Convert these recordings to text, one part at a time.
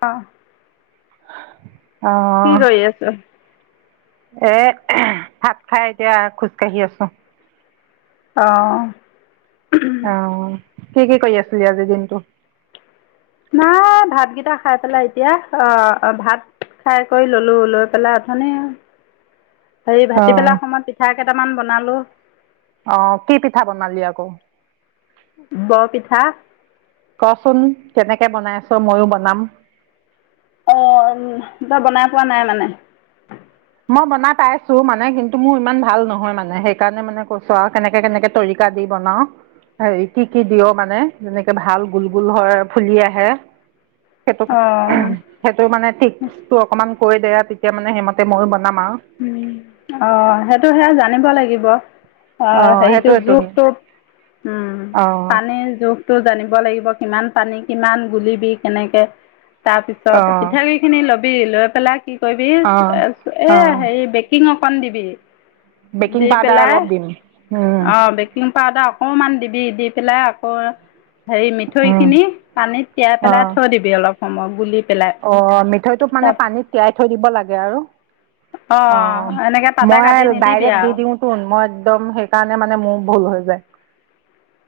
অ' কি অঁ কৰি আছোঁ? এ [unintelligible] ভাত খাই এতিয়া খোজ কাঢ়ি আছোঁ। অঁ। অ' কি কি কৰি আছিলি আজি দিনটো? নাই ভাতকেইটা খাই পেলাই এতিয়া অ' ভাত খাই কৰি ললোঁ, লৈ পেলাই অথনি [unintelligible] হেৰি ভাটি অঁ পেলা সময়ত পিঠা কেইটামান বনালোঁ। অ' কি পিঠা বনালি আকৌ? বৰ পিঠা। কচোন কেনেকে বনাইছ, ময়ো বনাম। অ' তই বনাই পোৱা নাই মানে? মই বনাই পাইছোঁ মানে, কিন্তু মোৰ ইমান ভাল নহয় মানে সেইকাৰণে মানে কৈছোঁ আৰু কেনেকে কেনেকে তৰিকা দি বনাও? হেৰি কি কি দিয় মানে, যেনেকে ভাল গোল গোল হয় ফুলি আহে। সেইটো অ [unintelligible] সেইটোৰ মানে টিপটো অকমান কৈ দে তেতিয়া মানে হিম তে ময়ো বনাম আ। উ, অ' সেইটো সেই জানিব লাগিব। অ' অঁ হেৰিটো সেইটোৱেতো জোখটো উম' অঁ পানীৰ জোখ টো জানিব লাগিব কিমান পানী কিমান গুলিবি কেনেকে তাৰপিছত অঁ পিঠাগুড়ি খিনি লবি লৈ পেলাই কি কৰিবি অ', এ অ', হেৰি বেকিং অকণ দিবি। বেকিং দি পাউদাৰ পেলাই, অলপ দিম উম, অ' বেক কিং পাউদাৰ অকণমান দিবি। দি পেলাই আকৌ এ হেৰি উম, মিঠৈইখিনি পানীত তিয়াই পেলাই অ', থৈ দিবি অলপ সময়, গুলি পেলাই। অ', মিঠৈইটোক মানে তাৰ পানীত তিয়াই থৈ দিব লাগে আৰু। অঁ অহ, এনেকৈ তাতে মই কাটি আৰু নিদিবি ডাইৰেক্ট দি আৰু দিও চোন, মই একদম সেইকাৰণে মানে মোৰ ভুল হৈ যায়।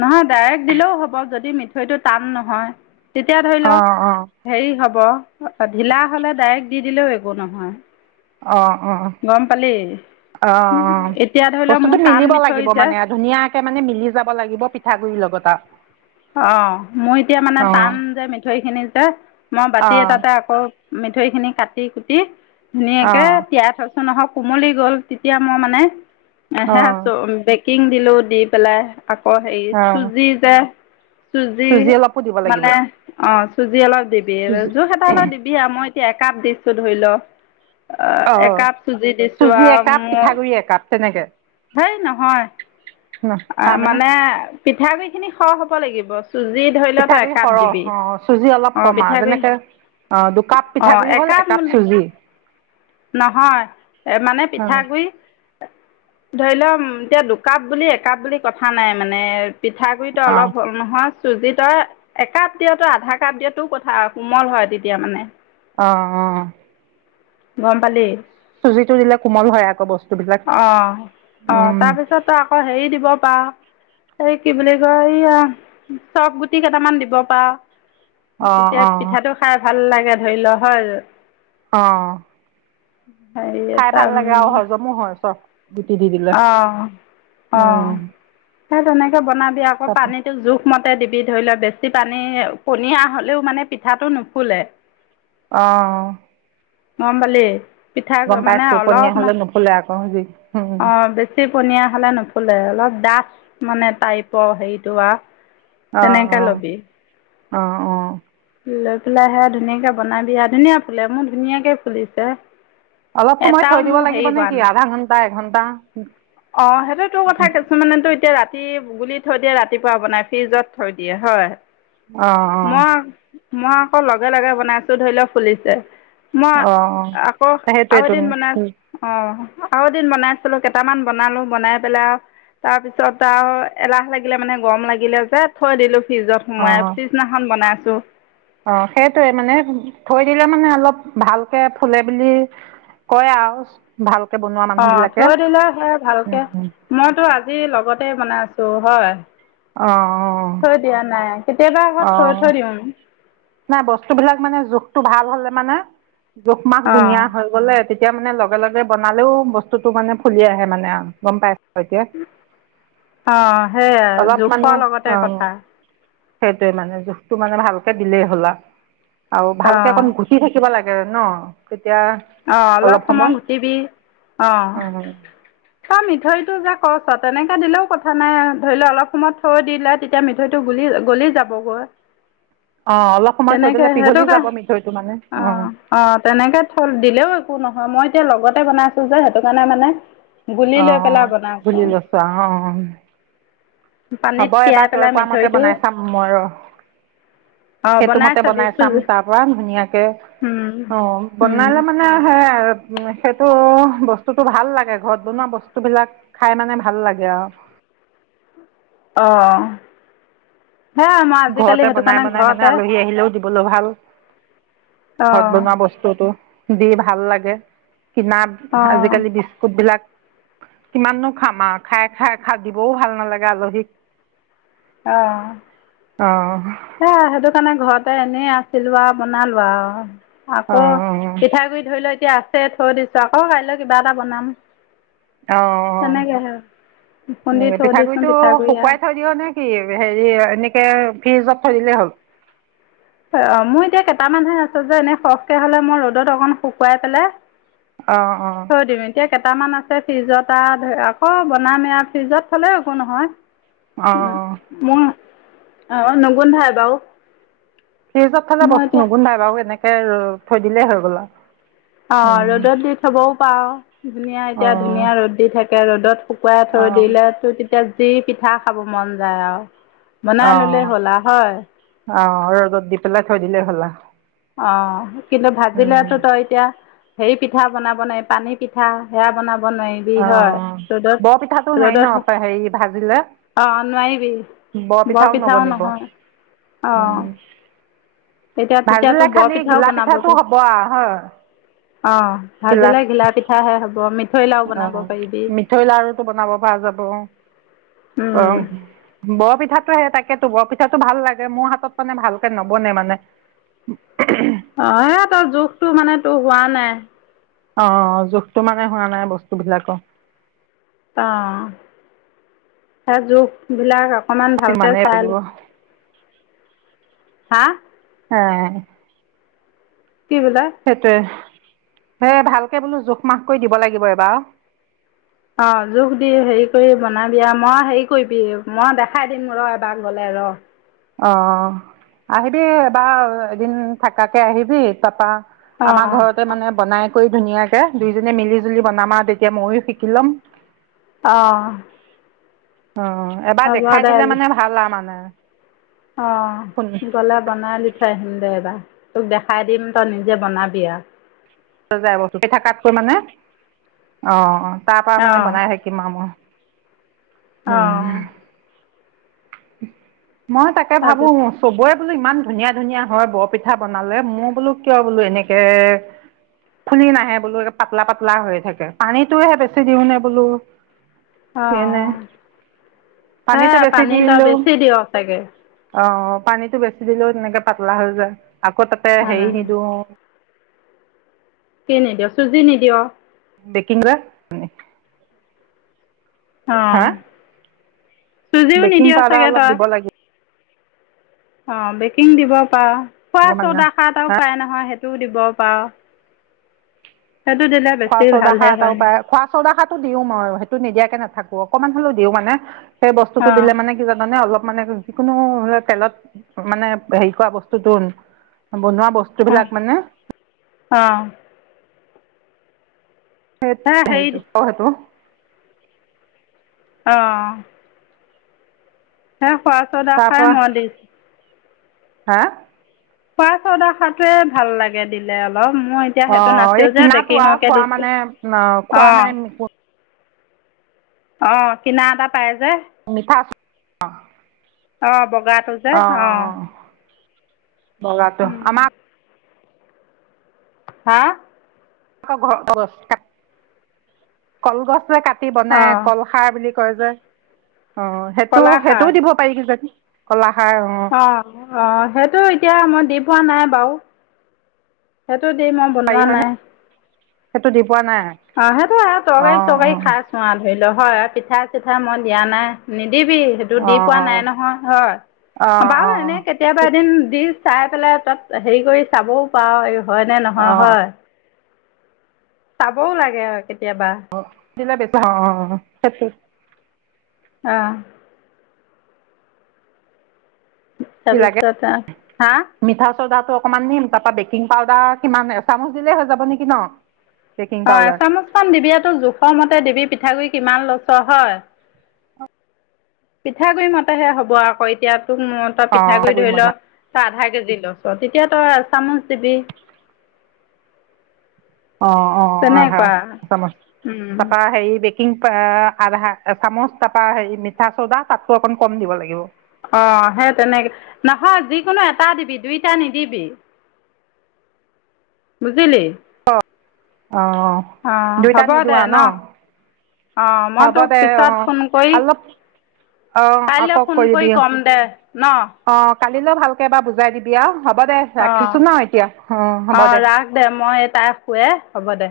নহয়, ডাইৰেক্ট দিলেও হ'ব। যদি মিঠৈইটো টান নহয়, তেতিয়া ধৰি ল অ', অ', হেৰি হ'ব, ঢিলা হলে ডাইৰেক্ট দি দিলেও একো নহয়। অ', অ'। গম পালি? অ', অ', এতিয়া ধৰি লওক বস্তুটো মোৰ টান মিলিব মিঠৈ লাগিব মানে যে ধুনীয়া কে মানে মিলি যাব লাগিব পিঠাগুৰি লগত আৰু। অ', ম‌ই এতিয়া মানে অ', টান যে মিঠৈইখিনি যে, মই বাতি অ', এটাতে আকৌ মিঠৈইখিনি কাটি কুটি ধুনীয়াকে অ', তিয়াই থৈছ নহয় কুমলী গ'ল। তেতিয়া মই মানে সেয়া অ', চোন বেক কিং দিলো, দি পেলাই আকৌ সেই অ', চুজি যে চুজিৰ চুজি অলপো দিব লাগিব মানে অ', চুজি অলপ দিবি। চুজি জোখ এটা অলপ দিবি আৰু মই এতিয়া একাপ দিছোঁ ধৰি ল। অ', অ', একাপ চুজি দিছোঁ চুজি আৰু একাপ মোৰ, পিঠাগুৰি একাপ তেনেকে সেই নহয়। অ', তাৰমানে মানে পিঠাগুড়িখিনি সৰহ হ'ব লাগিব। চুজি ধৰি ল তই পিঠাগুৰি একাপ দিবি সৰহ অ', চুজি অলপ অঁ কম আৰু পিঠাগুড়ি যেনেকে অ', দুকাপ পিঠাগুড়ি হ'ল, একাপ চুজি। নহয়, এ মানে অ পিঠাগুড়ি ধৰি ল উম, এতিয়া দুকাপ বুলি একাপ বুলি কথা নাই মানে পিঠাগুৰিত ত অ অলপ হম নহয় চুজি ত‌ই, একাপ দিয়' ত‌‌ই আধা কাপ দিয়' তোৰ কথা আ। কোমল হয় তেতিয়া মানে। অ', অ' গম পালি? চুজিটো দিলে কোমল হয় আক বস্তু অ', অ', তাৰপিছত ত‌ই আকৌ হেৰি দিব পাৰ'। কি বুলি কয় এইয়া চফ গুটি কেইটামান দিব পাৰ'। অ তেতিয়া অ পিঠাটো খাই ভাল লাগে, ধৰি ল' হ'ল। অ'। হয়। খাই ভাল লাগে আৰু হজমো হয় চফ অ', অ', উম সেই তেনেকৈ বনাবি আক তাপা পানীটো জোখ ঠিক মতে দিবি। ধৰি ল' বেছি পানী, পনীয়া হ'লেও মানে পিঠাটো নুফুলে। অ'। গম পালি? পিঠা মানে পাইছোঁ। পনীয়া হ'লে নুফুলে আক' অ', বেছি পনীয়া হ'লে নুফুলে। অলপ ডাঠ মানে টাইপৰ হেৰিটো আৰ অ তেনেকে ল'বি অ অ অ লৈ পেলাই সেয়া ধুনীয়াকে বনাবি আ। ধুনীয়া ফুলে, মোৰ ধুনীয়াকে ফুলিছে। অলপ সময় এটাও থৈ দিব মোৰ লাগিব হেৰি হোৱা নেকি? আধা ঘন্টা-এঘণ্টা। অ', সেইটো তোৰ কথা কিছুমানেতো এতিয়া ৰাত ৰাতি গুলি থৈ দিয়ে, ৰাতিপুৱা বনায়। ফ্ৰীজত থৈ দিয়ে হয় অঁ মই আক লগে-লগে বনাইছো ধৰি ল' ফুলিছে। মই অঁ অঁ আক' আৰু সেইটোৱেতো এদিন বনাই, অ' আৰু এদিন বনাইছিলো কেইটামান বনালো, বনাই পেলাই আ তাৰপিছত আউ এলাহ লাগিলে মানে, গৰম লাগিলে যে থৈ দিলো ফ্ৰিজত। সুমুয়াই অঁ পিছদিনাখন বনাইছো। সেইটোৱে মানে থৈ দিলে মানে অলপ ভালকে ফুলে বুলি কয় আ ভালকে বনোৱা অঁ থৈ মানুহবিলাকে। দিলে সেয়া ভালকৈ উম উ। মইতো আজি লগতে বনাইছোঁ হয়। অ' থৈ দিয়া নাই। কেতিয়াবা আক' থৈ অঁ থৈ দিওঁ। বস্তুবিলাক মানে জোখটো ভাল হ'লে মানে জোখ মাখ অঁ ধুনীয়া হয়। তেতিয়া মানে লগে লগে বনালেও বস্তুটো মানে ফুলি আহে মানে আ। গম পাই অঁ সেয়াই অলপ মানে জোখৰ লগতে অ'। কথা সেইটোৱে মানে জোখটো মানে ভালকে দিলেই হ'ল আ আৰু ভালকে অঁ অকণ ঘুটি থাকিব লাগে জান' তেতিয়া অ' অলপ সময় ঘুটিবি অ'। উম তই মিঠৈটো যে কৰচ তেনেকে দিলেও কথা নাই। ধৰি ল অলপ সময় থৈ দিলে তেতিয়া মিঠৈটো গুলি গলি যাব গৈ। অ' অলপ সময় থৈ দিলে সেইটো পিঘলি কাৰ যাব মিঠৈটো মানে অ'। অ' তেনেকে থৈ দিলেওঁ একো নহয়। মই এতিয়া লগতে বনাইছো যে সেইটো কাৰণে মানে গুলি অ লৈ পেলাই বনাইছোং। বুলি অ' পানীত আকৌ এবাৰ তিয়াই তই পেলাই কোৱা মতে মিঠৈটো বনাই চাম মই ৰ'। অ', সেইটো মতে চাবি বনাই চাম। চুজি তাৰপৰা ধুনীয়াকে উম, অ' উম, বনালে মানে মানে সেয়াই আৰু সেইটো বস্তুটো ভাল লাগে ঘৰত বনোৱা বস্তু বিলাক খাই মানে ভাল লাগে আৰু অ সেয়াই মই আজিকালি ঘৰতে সেইটো বনাই কাৰণে বনাই মানে ঘৰতে আলহী আহিলেও দিবলো ভাল ঘৰত অ', বনোৱা বস্তু বস্তু টো দি ভাল লাগে কিনাত অ', আজি-কালি বিস্কুট বিলাক কিমাননো খাম আৰু খাই খাই খাই দিবও ভাল নালাগে আলহীক অ অ সে সেইটো কাৰণে ঘৰতে এনেই আছিলো আৰু বনালো আৰু আকৌ অঁ পিঠাগুৰিত ধৰি লও এতিয়া আছে থৈ দিছো আকৌ কাইলৈ কিবা এটা বনাম অ তেনেকেহে খুন্দি থৈ দিছোঁ পিঠাগুৰিটো পিঠাগুড়ি আৰু শুকুৱাই থৈ দিয় নে কি হেৰি এনেকে ফ্ৰিজত থৈ দিলেই হ'ল হে অ মোৰ এতিয়া কেইটামানহে আছে যে এনেই সৰহকে হ'লে মই ৰ'দত অকণ শুকুৱাই পেলাই অ অ থৈ দিওঁ এতিয়া কেইটামান আছে ফ্ৰিজত আ ধৰি আকৌ বনাম এয়া ফ্ৰিজত থলে একো নহয় অ মোৱা অ নুগুন্ধাই বাৰু ফ্ৰিজত থলে মই বস্তু এতিয়া নুগুন্ধাই বাৰু এনেকে থৈ দিলেই হৈ গ'ল আৰু অ অঁ ৰ'দত দি থ'বও পাৱ ধুনীয়া এতিয়া ধুনীয়া ৰ'দ দি থাকে ৰ'দত শুকুৱাই থৈ অঁ দিলেটো এতিয়া যি পিঠা খাব মন যায় আৰু বনাই ললে হ'ল আ হয় অ ৰ'দত দি পেলাই থৈ দিলে হ'ল আ অ কিন্তু ভাজিলেতো তই এতিয়া হেৰি পিঠা বনাব নোৱাৰি পানী পিঠা হেয়া বনাব নোৱাৰি অ অ বৰপিঠাটো নোৱাৰি ন হেৰি ভাজিলে অ নোৱাৰিবি বৰপিঠাও নহয় অ উম এতিয়া তেতিয়াতো ভাজিলে খালি বৰপিঠাও ঘিলা পিঠাটো বনাবগৈ। হ'ব আৰু হয় অ, ভাজিলে ঘিলা পিঠাহে হ'ব মি অ, মিঠৈ লাৰুটো বনাব পৰা যাব অ উম। বৰপিঠাতো সে তাকেতো বৰপিঠাটো ভাল লাগে। মোৰ হাতত মানে ভালকে নবনে মানে। [unintelligible] অ সে তোৰ জোখটো মানে তোৰ হোৱা নাই। অ, জোখটো মানে হোৱা নাই বস্তু বিলাকৰ অ সেই জোখবিলাক অকণমান ভালকে সিমানেই চাই ল লাগিব হা! হে কি কলা সেইটোৱে সে ভালকে বোলো জোখ-মাখ কৰি দিব লাগিব এইবাও অ জোখ দি হেৰি কৰি বনা বি আ মই হেৰি কৰিবি মই দেখাই দিম ৰ এবাৰ গ'লে ৰ অ, আহিবি এবাৰ এদিন থাকাকে আহিব তাপা অ আমাৰ ঘৰতে মানে বনাই কৰি ধুনীয়াকে, দুইজনীয়ে মিলিজুলি বনাম আৰু। তেতিয়া মইয়ো শিকি লম। অ অ, এবাৰ হ'ব দেখাই দে দিলে মানে ভাল আ মানে। অ, ফোন গ'লে বনাই লি চাই আহিমদে এবাৰ। তোক দেখাই দিম তই নিজে বনাবি আৰু। খি থকাতকৈ মানে, অ, তাৰ পৰা অ মানে বনাই থাক কিমানৰ, অ উম। মই তাকে ভাবোঁ তাৰপিছত চবৰে বোলো ইমান ধুনীয়া ধুনীয়া হয় বৰপিঠা বনালে, মোৰ বোলো কিয় বোলো এনেকে ফুলি নাহে বোলো এ পাতলা পাতলা হৈ থাকে। পানীটোহে বেছি দিওঁ নে বোলো অ নে, সে পানীটো বেছি পানী তই দিলো বেছি দিয় চাগে অ', অ', পানীটো বেছি দিলেও তেনেকে পাতলা হৈ যায়, আকৌ তাতে উম হেৰি দিলওঁ কি নিদিয়, চুজি নিদিয়? বেকিং ছ'ডা অঁ, হা চুজিও বেকিং নিদিয়া পাউদাৰ চাগে অলপ তই? দিব লাগিব অ, বেকিং দিব পাৰ। খোৱা মানে হা ছ'ডা খাৰ এটাও পায় নহয়, সেইটোও দিব পাৰ। সেইটো দিলে খোৱা বেছি ছ'ডা ভালহে খাৰ এটাও হয়নি পায়। খোৱা ছ'ডা খাৰটো দিওঁ মই, সেইটো নিদিয়াকে নাথাকো অকণমান হ'লেওঁ দিওঁ মানে। সেই বস্তুটো অঁ দিলে মানে কি জানানে, অলপ মানে যিকোনো তেলত মানে হেৰি কৰা বস্তুটো বনোৱা বস্তু স্তু বিলাক মানে অ'। সেই হেৰিটো অ' সেইটো অ' সে‌ইয়া খোৱা ছ'ডা খাৰ তাৰপৰা মই দিওঁ। হা'? খোৱা ছ'ডা সাৰটোৱে ভাল লাগে দিলে অলপ। মই তেতিয়া সেইটো অঁ এই নাছিল যে কিনাটো আৰু বেকিঙকে খোৱা দিছোঁ, মানে অ অ। খোৱা মানে অ', কিনা এটা পায় যে। মিঠা চ অ' বগাটো যে অ'। বগাটো, আমাক হা'? আকৌ ঘৰ কগছ কলগছ যে কাটি বনাই অঁ কল? সাৰ বুলি কয় যে, অ' সেইটো কলাখাৰ সেইটোও দিব পাৰি কি যানি কলা সাৰ অ'। অঁ, অঁ সেইটো এতিয়া মই দি পোৱা নাই বাৰু। সেইটো দি মই পাৰি বনোৱা হয়নে নাই। সেইটো দি পোৱা নাই। অ' সেইটো আৰু অ তৰকাৰী অ তৰকাৰী খাই। নোৱাৰ ধৰি ল, হয়, পিঠা চিঠাত দিয়া নাই নিদিবি। সেইটো অ দি পোৱা নাই নহয় হয়, অ অ বাৰু এনেই কেতি কেতিয়াবা এদিন দি চাই পেলাই তাত হেৰি কৰি চাবওঁ পাৰ এই হয়নে অ নহয় হয়। চাবওঁ লাগে আৰু কেতিয়াবা। িল [unintelligible] বেছ অ স অ'। কি লাগে তাৰপিছত আৰু, হা'? মিঠা ছ'ডাটো অকণমান দিম, তাৰপা বেকিং পাউদাৰ কিমান এচামুচ দিলেই হৈ যাব নেকি ন? বেকিং অঁ পাউদাৰ এচামুচমান দিবিতো জোখৰ মতে দিবি পিঠাগুড়ি কিমান লৈচ হয়। পিঠাগুডৰি মতেহে হ'ব আকৌ এতিয়া, তোক ম ত পিঠাগুড়ি ধৰি ল অ তই আধা কেজি লৈছ তেতিয়া তই এচামুচ দিবি। অ', অ', আধা তেনেকুৱা চামুচ, উম তপা হেৰি বেক কিং পা-আধা চামুচ তাৰপৰা হেৰি মিঠা চৌডা তাতকৈ অকণ কম দিব লাগিব? অ', সেই তেনেকে, নহয় যিকোনো এটা দিবি দুইটা নিদিবি। বুজিলি? অঁ অ', দুইটা হ'ব নিদিওঁ দে আৰু ন? অ', মই হ'ব তোক দে পিছত অঁ ফোন কৰি অলপ অঁ কাইলৈ ফোন কৰি কম দে ন? অ', কালিলৈ ভালকৈ এবাৰ বুজাই দিবি আৰু, হ'ব দে, অ ৰাখিছোঁ ন এতিয়া। অ', হ'ব দে। দে মই এই তাই শুৱে, হ'ব দে।